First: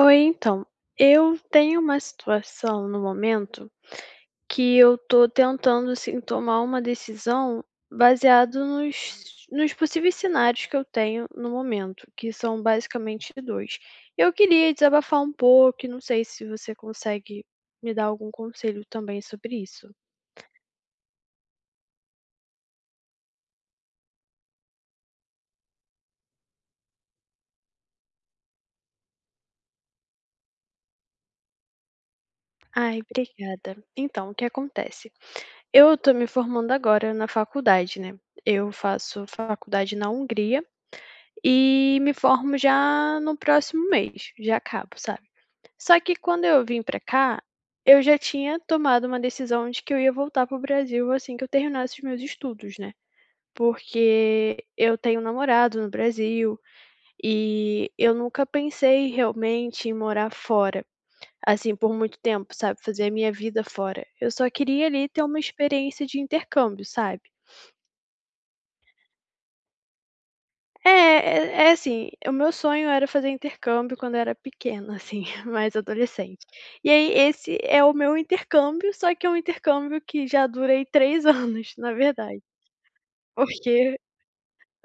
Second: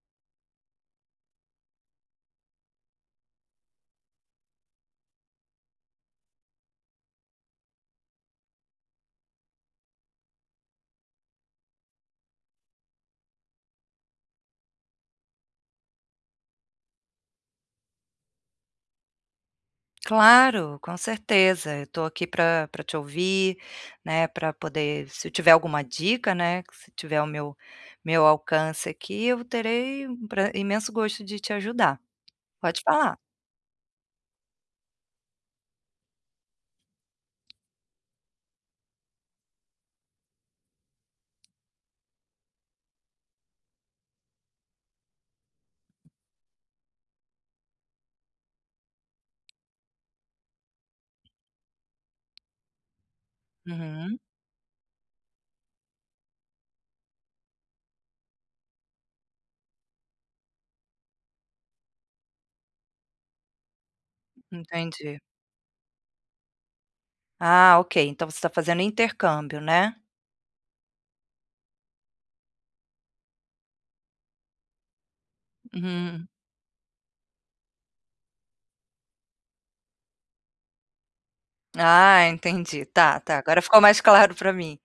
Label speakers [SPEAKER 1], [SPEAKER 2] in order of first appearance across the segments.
[SPEAKER 1] Oi, então, eu tenho uma situação no momento que eu tô tentando, assim, tomar uma decisão baseado nos nos possíveis cenários que eu tenho no momento, que são basicamente 2. Eu queria desabafar um pouco, e não sei se você consegue me dar algum conselho também sobre isso.
[SPEAKER 2] Claro, com certeza, eu tô aqui pra pra te ouvir, né, pra poder Se tiver alguma dica, né, que se tiver ao meu meu alcance aqui, eu terei um pra imenso gosto de te ajudar. Pode
[SPEAKER 1] Ai,
[SPEAKER 2] falar.
[SPEAKER 1] obrigada. Então, o que acontece, eu tô me formando agora na faculdade, né. Eu faço faculdade na Hungria, e me formo já no próximo mês, já acabo, sabe. Só que quando eu vim para cá, eu já tinha tomado uma decisão de que eu ia voltar para o Brasil assim que eu terminasse os meus estudos, né,
[SPEAKER 2] Uhum.
[SPEAKER 1] porque eu tenho namorado no Brasil, e eu nunca pensei realmente em morar fora, assim, por muito tempo, sabe, fazer a minha vida fora, eu só queria, ali,
[SPEAKER 2] Entendi.
[SPEAKER 1] ter uma experiência de intercâmbio, sabe.
[SPEAKER 2] Ah, ok, então você tá fazendo intercâmbio, né?
[SPEAKER 1] É, é é assim, o meu sonho era fazer intercâmbio quando eu era pequena, assim, mais
[SPEAKER 2] Uhum.
[SPEAKER 1] adolescente. E aí esse é o meu intercâmbio, só que é um intercâmbio que já dura, aí, 3 anos, na
[SPEAKER 2] Ah,
[SPEAKER 1] verdade.
[SPEAKER 2] entendi, tá, tá, agora ficou
[SPEAKER 1] Porque
[SPEAKER 2] mais claro pra mim.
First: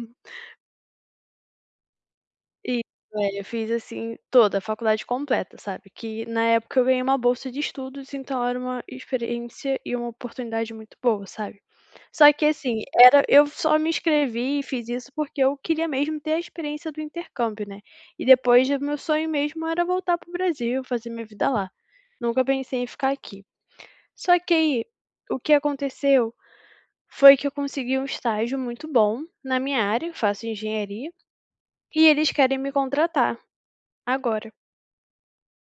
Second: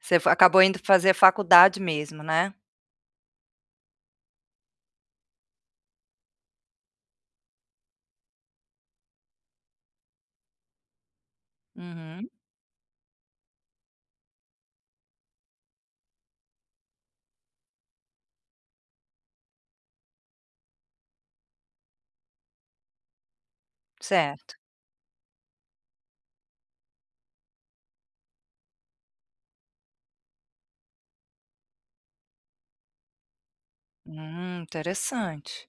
[SPEAKER 2] Você f acabou indo fazer faculdade mesmo, né.
[SPEAKER 1] Isso, é, eu fiz assim toda, a faculdade completa, sabe, que na época eu ganhei uma bolsa de estudos, então era uma experiência e uma oportunidade muito boa, sabe.
[SPEAKER 2] Uhum.
[SPEAKER 1] Só que assim, era eu só me inscrevi e fiz isso, porque eu queria mesmo ter a experiência do intercâmbio, né, e depois o meu sonho mesmo era voltar para o Brasil, fazer minha vida lá, nunca pensei em ficar aqui. Só que
[SPEAKER 2] Certo.
[SPEAKER 1] aí o que aconteceu foi que eu consegui um estágio muito bom na minha área, faço engenharia, e eles querem me contratar agora.
[SPEAKER 2] Hum, interessante.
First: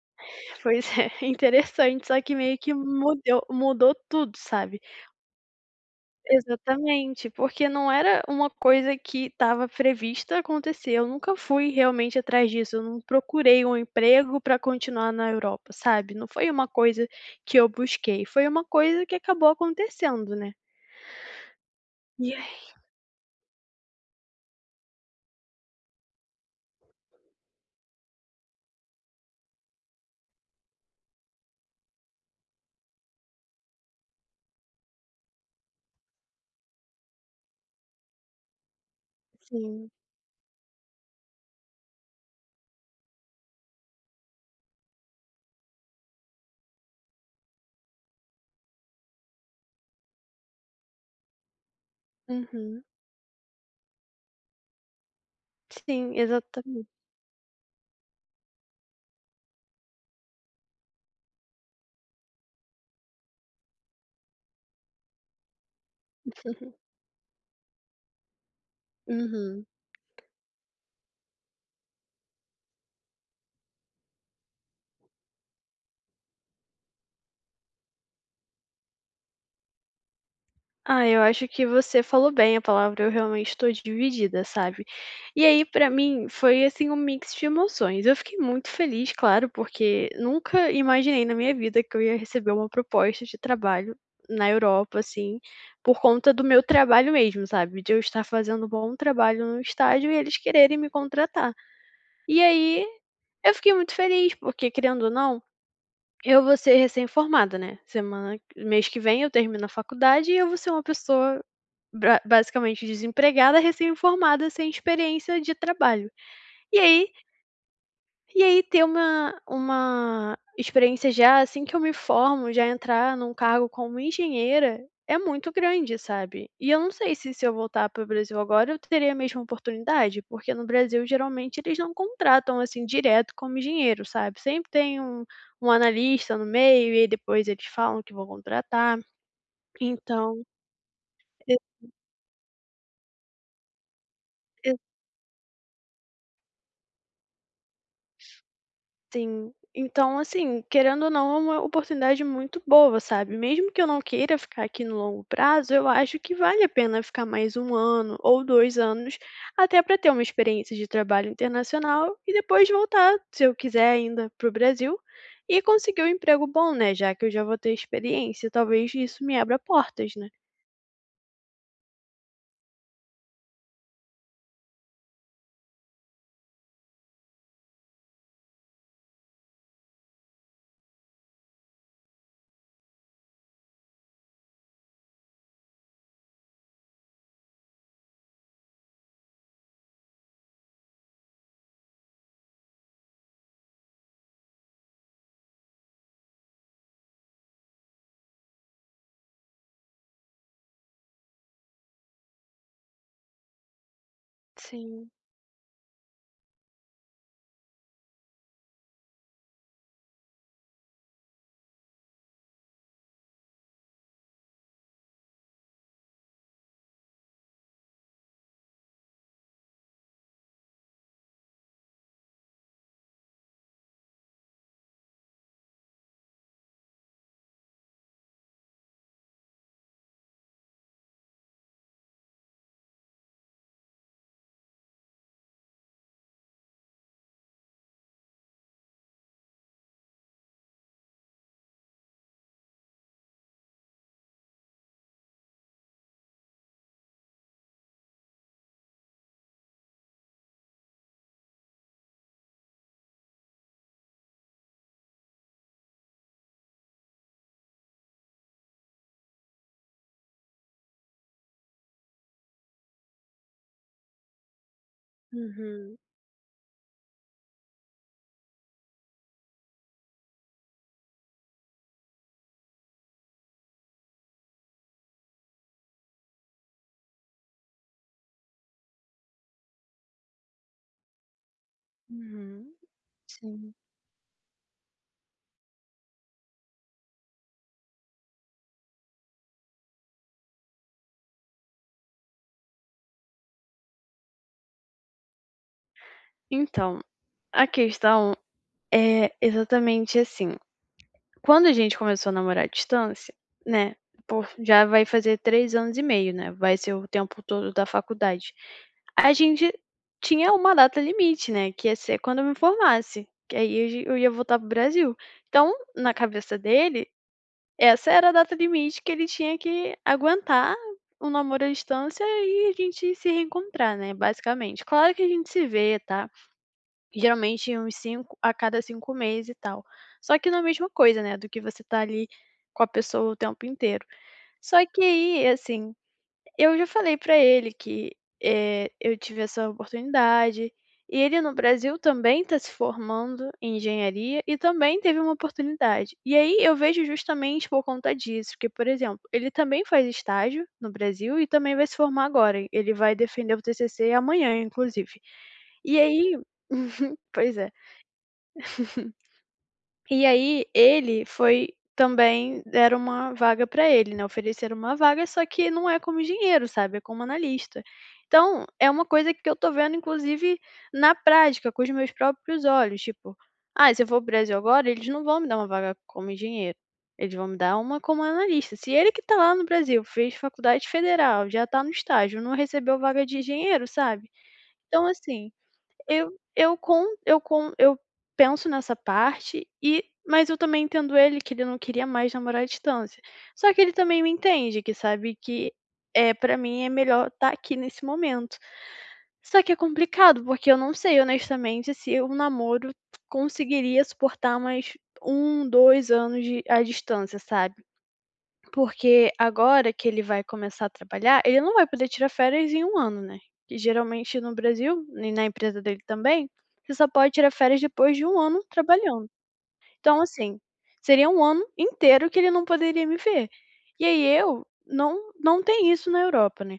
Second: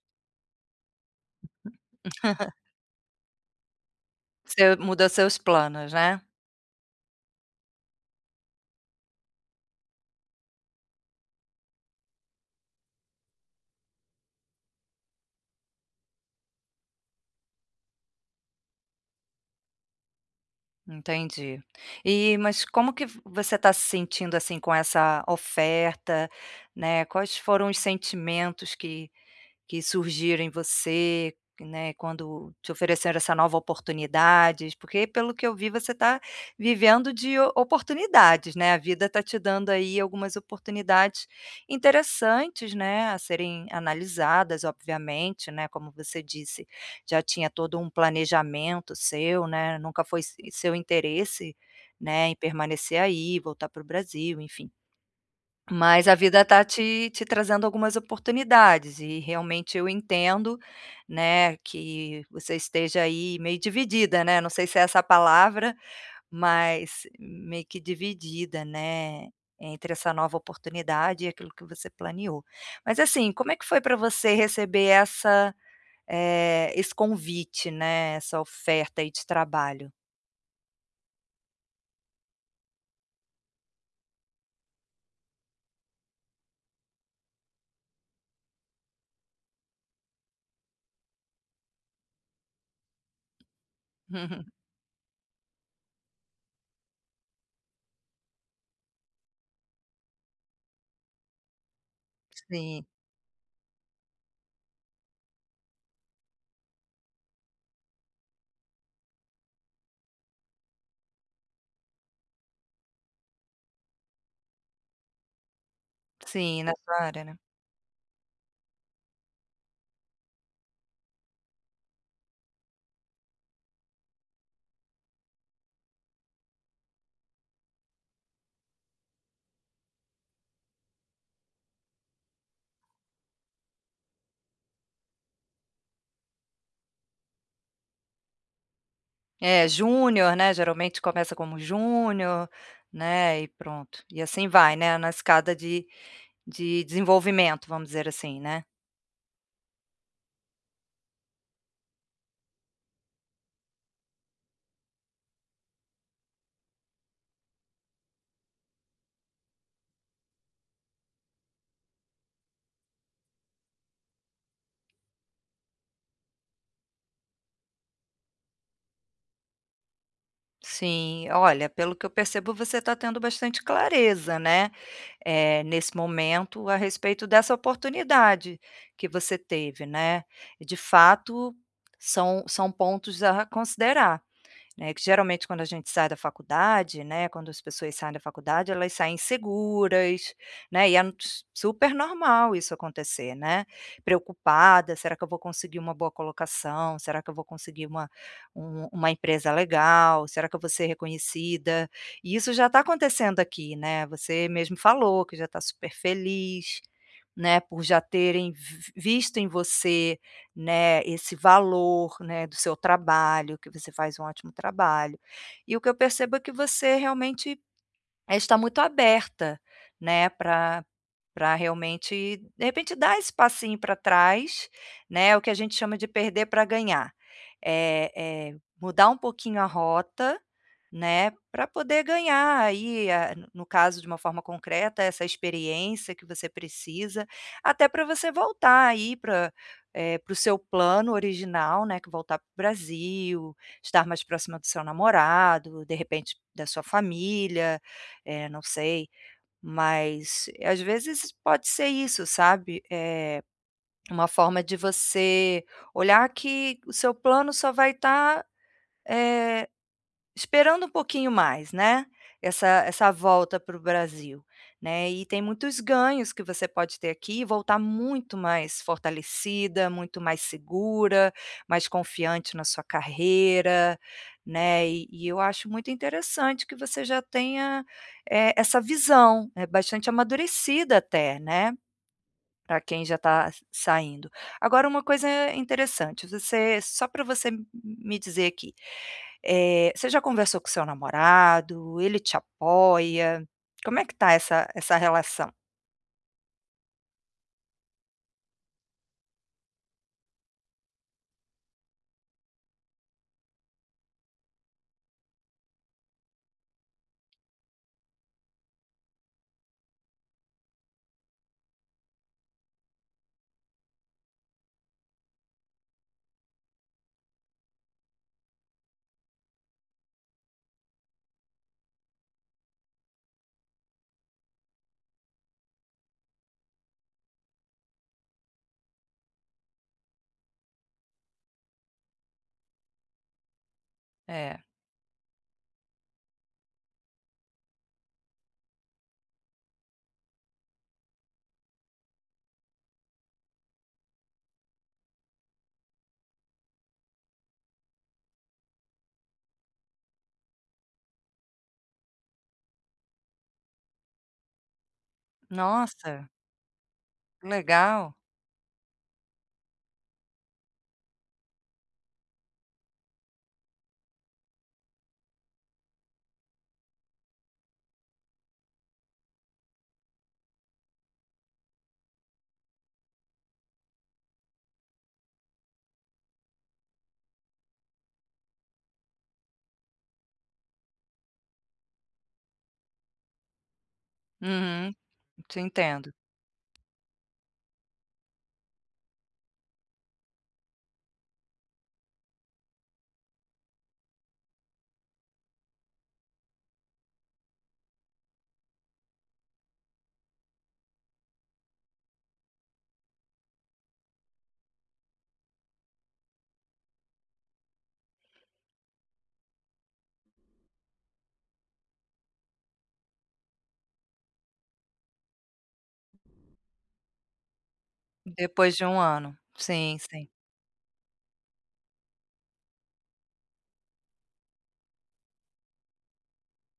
[SPEAKER 1] Pois é, interessante, só que meio que mudeu mudou tudo,
[SPEAKER 2] Seu
[SPEAKER 1] sabe.
[SPEAKER 2] mudou seus planos, né.
[SPEAKER 1] Exatamente, porque não era uma coisa que estava prevista acontecer, eu nunca fui realmente atrás disso, eu não procurei um emprego para continuar na Europa, sabe, não foi uma coisa que eu busquei, foi uma coisa que acabou acontecendo, né.
[SPEAKER 2] Entendi.
[SPEAKER 1] E
[SPEAKER 2] E, mas
[SPEAKER 1] aí
[SPEAKER 2] como que vo você tá se sentindo, assim, com essa oferta, né, quais foram os sentimentos que que surgiram em você, né, quando te ofereceram essa nova oportunidades? Porque, pelo que eu vi, você tá vivendo de o oportunidades, né, a vida tá te dando,
[SPEAKER 1] Sim.
[SPEAKER 2] aí, algumas oportunidades interessantes, né, a serem analisadas, obviamente, né, como você disse, já tinha todo um planejamento seu, né, nunca foi se seu interesse, né, em
[SPEAKER 1] Uhum.
[SPEAKER 2] permanecer aí, voltar para o Brasil, enfim. Mas
[SPEAKER 1] Sim,
[SPEAKER 2] a vida tá
[SPEAKER 1] exatame
[SPEAKER 2] te te trazendo algumas oportunidades, e realmente eu entendo, né, que você esteja, aí, meio dividida, né, não sei se é essa a palavra, mas meio que dividida, né,
[SPEAKER 1] Uhum.
[SPEAKER 2] entre essa nova oportunidade e aquilo que você planeo. Mas assim, como é que foi para você receber essa eh, esse convite, né, essa oferta, aí, de trabalho?
[SPEAKER 1] Ah, eu acho que você falou bem a palavra. Eu, realmente, estou dividida, sabe. E aí, pra mim foi, assim, um mix de emoções. Eu fiquei muito feliz, claro, porque nunca imaginei na minha vida que eu ia receber uma proposta de trabalho
[SPEAKER 2] Uhum.
[SPEAKER 1] na Europa, assim, por conta do meu trabalho mesmo, sabe, de eu estar fazendo um bom trabalho no estágio e eles quererem me contratar. E aí,
[SPEAKER 2] Sim.
[SPEAKER 1] eu fiquei muito feliz, porque, querendo ou não, eu vou ser recém-formada, né, semana mês que vem eu termino a faculdade, e eu vou ser uma pessoa bra basicamente desempregada, recém-formada, sem experiência de trabalho.
[SPEAKER 2] Sim. Na
[SPEAKER 1] E
[SPEAKER 2] sua
[SPEAKER 1] aí
[SPEAKER 2] área, né?
[SPEAKER 1] e aí ter uma uma experiência já, assim, que eu me formo. Já entrar em um cargo como engenheira é muito grande, sabe. E eu não sei se se eu voltar para o Brasil agora, eu teria a mesma oportunidade, porque no Brasil, geralmente eles não contratam assim, direto como engenheiro, sabe, sempre tem um um analista no meio, e aí depois eles falam que vão contratar,
[SPEAKER 2] É, júnior,
[SPEAKER 1] então
[SPEAKER 2] né, geralmente começa como
[SPEAKER 1] [unintelligible]
[SPEAKER 2] júnior, né, e pronto. E assim
[SPEAKER 1] E
[SPEAKER 2] vai, né, numa escada de de desenvolvimento, vamos dizer assim, né?
[SPEAKER 1] Sim. Então assim, querendo ou não, é uma oportunidade muito boa, sabe, mesmo que eu não queira ficar aqui no longo prazo, eu acho que vale a pena ficar mais 1 ano ou 2 anos, até para ter uma experiência de trabalho internacional, e depois voltar, se eu quiser ainda, para o Brasil, e conseguir um emprego bom, né, já que eu já vou ter experiência, talvez isso me abra portas, né?
[SPEAKER 2] Sim. Olha, pelo que eu percebo você tá tendo bastante clareza, né, eh, nesse momento a respeito dessa oportunidade que você teve, né. E de fato são são pontos a considerar, né. Que geralmente quando a gente sai da faculdade, né, quando as pessoas saem da faculdade elas saem inseguras, né, e é n s super normal isso acontecer, né, preocupada: "Será que eu vou conseguir uma boa colocação, será que eu vou conseguir uma um uma empresa legal, será que eu vou ser reconhecida?". E isso já tá acontecendo aqui, né, você mesmo
[SPEAKER 1] Sim.
[SPEAKER 2] falou que já tá super feliz, né, por já terem vi visto em você, né, esse valor, né, do seu trabalho, que você faz um ótimo trabalho. E o que eu percebo é que você realmente, eh, está muito aberta, né, para para realmente de repente dar esse passinho para trás, né, o que a gente chama de perder para ganhar. Eh, eh, mudar um pouquinho a rota, né, para poder ganhar aí a no caso de uma forma concreta essa experiência que você precisa, até para você voltar aí para, eh, para o seu plano original, né, que é voltar para o Brasil, estar mais próxima do seu namorado, de repente da sua família, eh, não sei. Mas às vezes pode ser isso sabe, eh, uma forma de você olhar que o seu plano só vai tá, eh, esperando um pouquinho mais, né, essa essa volta para o Brasil, né. E tem muitos
[SPEAKER 1] Uhum.
[SPEAKER 2] ganhos que você pode ter aqui e voltar muito mais fortalecida, muito mais segura, mais confiante na sua carreira, né. E e eu acho muito interessante que você já tenha, eh, essa visão, é bastante amadurecida até, né,
[SPEAKER 1] Uhum.
[SPEAKER 2] para quem já tá
[SPEAKER 1] Sim.
[SPEAKER 2] saindo. Agora uma coisa interessante, você só para você me dizer aqui, eh, você já conversou com o seu namorado, ele te apoia, como é que tá essa essa relação?
[SPEAKER 1] Então, a questão é exatamente assim, quando a gente começou a namorar à distância, né, por já vai fazer 3 anos e meio, né, vai ser o tempo todo da faculdade. A gente tinha uma data limite, né, que ia ser quando eu me formasse, que aí eu ge eu ia voltar para o Brasil. Então, na cabeça dele essa era a data limite que ele tinha que aguentar o namoro à distância e a gente se reencontrar, né, basicamente. Claro que a gente se vê, tá, geralmente uns 5 a cada 5 mês e tal. Só que na mesma coisa, né, do que você tá ali, com a pessoa o tempo inteiro.
[SPEAKER 2] É.
[SPEAKER 1] Só que aí, assim, eu já falei para ele que, eh, eu tive essa oportunidade, e ele no Brasil, também tá se formando em engenharia e também teve uma oportunidade, e aí eu vejo justamente por conta disso que, por exemplo, ele também faz estágio no Brasil e também vai se formar agora, e ele vai defender o TCC amanhã, inclusive. E
[SPEAKER 2] Nossa.
[SPEAKER 1] aí Uhum, pois é.
[SPEAKER 2] Legal.
[SPEAKER 1] E aí ele foi também deram uma vaga para ele, né, ofereceram uma vaga, só que não é como engenheiro, sabe, é como analista. Então é uma coisa que eu tô vendo inclusive na prática, com os meus próprios olhos, tipo, "Ah, se eu vou para o Brasil agora, eles não vão me dar uma vaga como engenheiro, eles vão me dar uma como analista", se ele que tá lá no Brasil, fez faculdade federal, já tá no estágio, não recebeu vaga de engenheiro, sabe?
[SPEAKER 2] Uhum,
[SPEAKER 1] Então assim,
[SPEAKER 2] te entendo
[SPEAKER 1] eu eu com eu com eu penso nessa parte e mas eu também entendo ele que ele não queria mais namorar à distância. Só que ele também me entende que sabe que, eh, para mim é melhor tá aqui nesse momento. Só que é complicado, porque eu não sei honestamente se o namoro conseguiria suportar mais 1, 2 anos de à distância, sabe? Porque agora que ele vai começar a trabalhar, ele não vai poder tirar férias em 1 ano, né, que geralmente no Brasil, nem na empresa dele também, você só pode tirar férias depois de 1 ano
[SPEAKER 2] Depois de 1
[SPEAKER 1] trabalhando.
[SPEAKER 2] ano. Sim,
[SPEAKER 1] Então
[SPEAKER 2] sim.
[SPEAKER 1] assim, seria 1 ano inteiro que ele não poderia me ver. E aí eu não não tem isso na Europa, né.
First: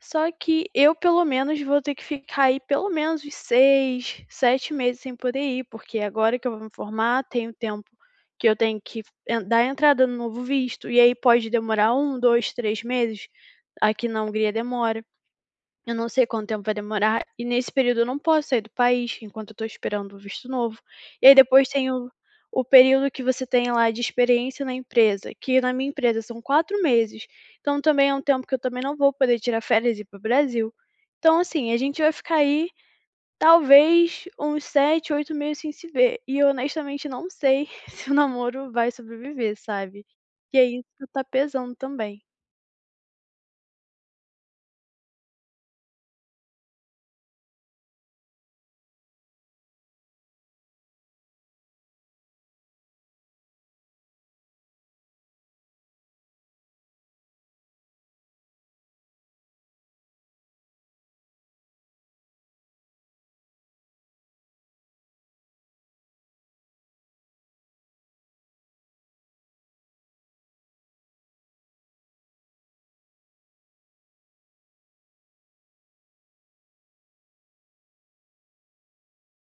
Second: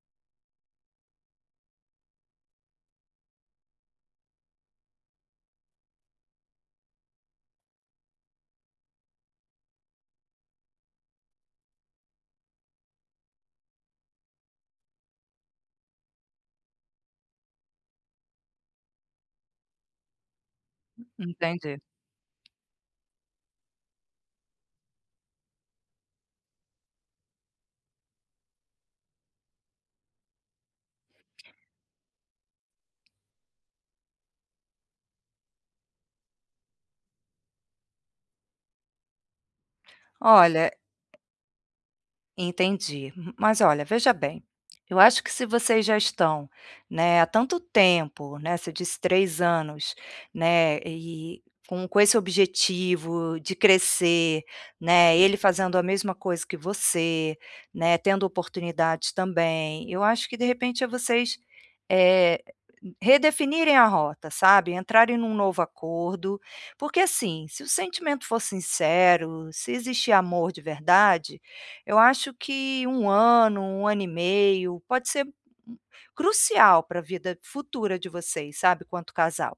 [SPEAKER 1] Só que eu pelo menos vou ter que ficar, aí, pelo menos uns 6, 7 meses sem poder ir, porque agora que eu vou me formar, tem o tempo que eu tenho que f eh, dar entrada no novo visto e aí pode demorar 1, 2, 3 meses, aqui na Hungria demora. Eu não sei quanto tempo vai demorar, e nesse período eu não posso sair do país, enquanto eu estou esperando o visto novo. E aí depois
[SPEAKER 2] Entendi
[SPEAKER 1] tem o o período que você tem lá de experiência na empresa, que na minha empresa são 4 meses, então também é um tempo que eu também não vou poder tirar férias e ir para o Brasil. Então assim, a gente já vai ficar aí, talvez uns 7, 8 meses sem se ver, e honestamente não sei se o namoro vai sobreviver, sabe, que é
[SPEAKER 2] Olha
[SPEAKER 1] isso que tá pesando também.
[SPEAKER 2] Entendi. Mas olha, veja bem, eu acho que se vocês já estão, né, há tanto tempo, né, você disse 3 anos, né, e com com esse objetivo de crescer, né, ele fazendo a mesma coisa que você, né, tendo oportunidades também, eu acho que de repente é vocês, eh, redefinirem a rota, sabe, entrarem em um novo acordo. Porque assim, se o sentimento for sincero, se existe amor de verdade, eu acho que 1 ano, 1 ano e meio, pode ser crucial para vida futura de vocês, sabe, quanto casal.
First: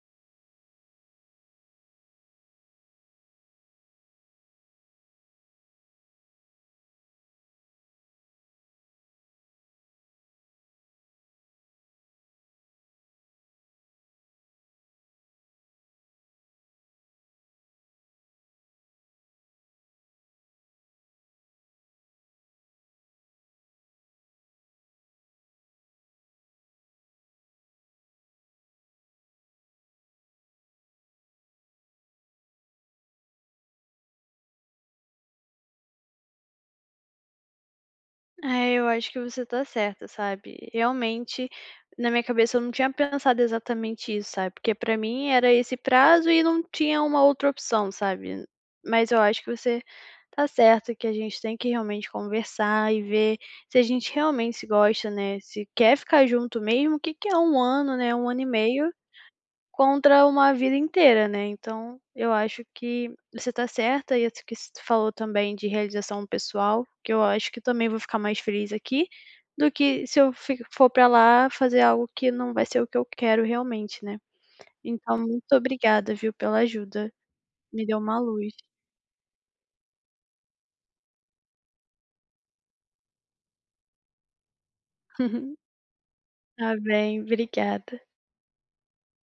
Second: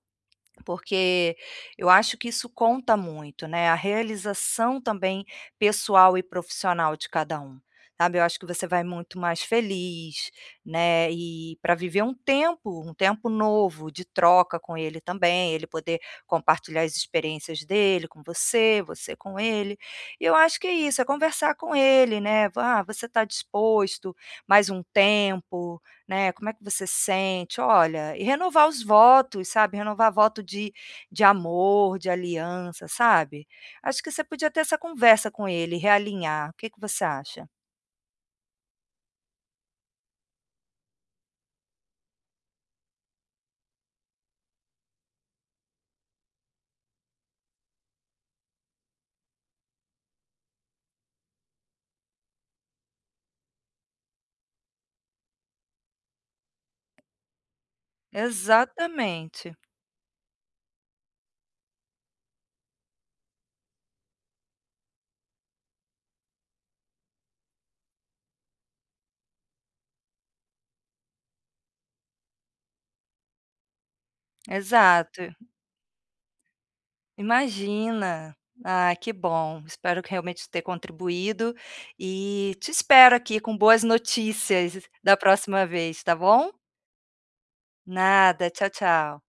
[SPEAKER 2] Porque eu acho que isso conta muito, né, a realização, também, pessoal e profissional de cada um, sabe. Eu acho que você vai muito mais feliz, né, e para viver um tempo, um tempo novo de troca com ele também, ele poder compartilhar as experiências dele com você, você com ele, e eu acho que é isso, é conversar com ele, né, "ah, você tá disposto mais um tempo, né, como é que você sente?". Olha, e renovar os votos, sabe, renovar voto de de amor, de aliança, sabe. Acho que você podia ter essa conversa com ele, realinhar, o que que você acha?
[SPEAKER 1] É, eu acho que você tá certa, sabe, realmente, na minha cabeça eu não tinha pensado exatamente isso, sabe, porque para mim era esse prazo e não tinha uma outra opção, sabe. Mas eu acho que você tá certa, que a gente tem que realmente conversar e ver se a gente realmente se gosta, né, se quer ficar junto mesmo, o que que é 1 ano, né, 1 ano e meio,
[SPEAKER 2] Exatamente
[SPEAKER 1] contra uma vida inteira, né, então eu acho que você tá certa e isso que se tu falou também de realização pessoal, que eu acho que também vou ficar mais feliz aqui do que se eu fico for para lá fazer algo que não vai ser o que eu quero realmente, né, então
[SPEAKER 2] Exato.
[SPEAKER 1] muito obrigada viu, pela ajuda. Me deu uma
[SPEAKER 2] Imagina.
[SPEAKER 1] luz.
[SPEAKER 2] Ah, que bom, espero que realmente ter contribuído e te espero aqui com boas notícias da próxima vez, tá bom?
[SPEAKER 1] Tá bem, obrigada.
[SPEAKER 2] Nada, tchau, tchau.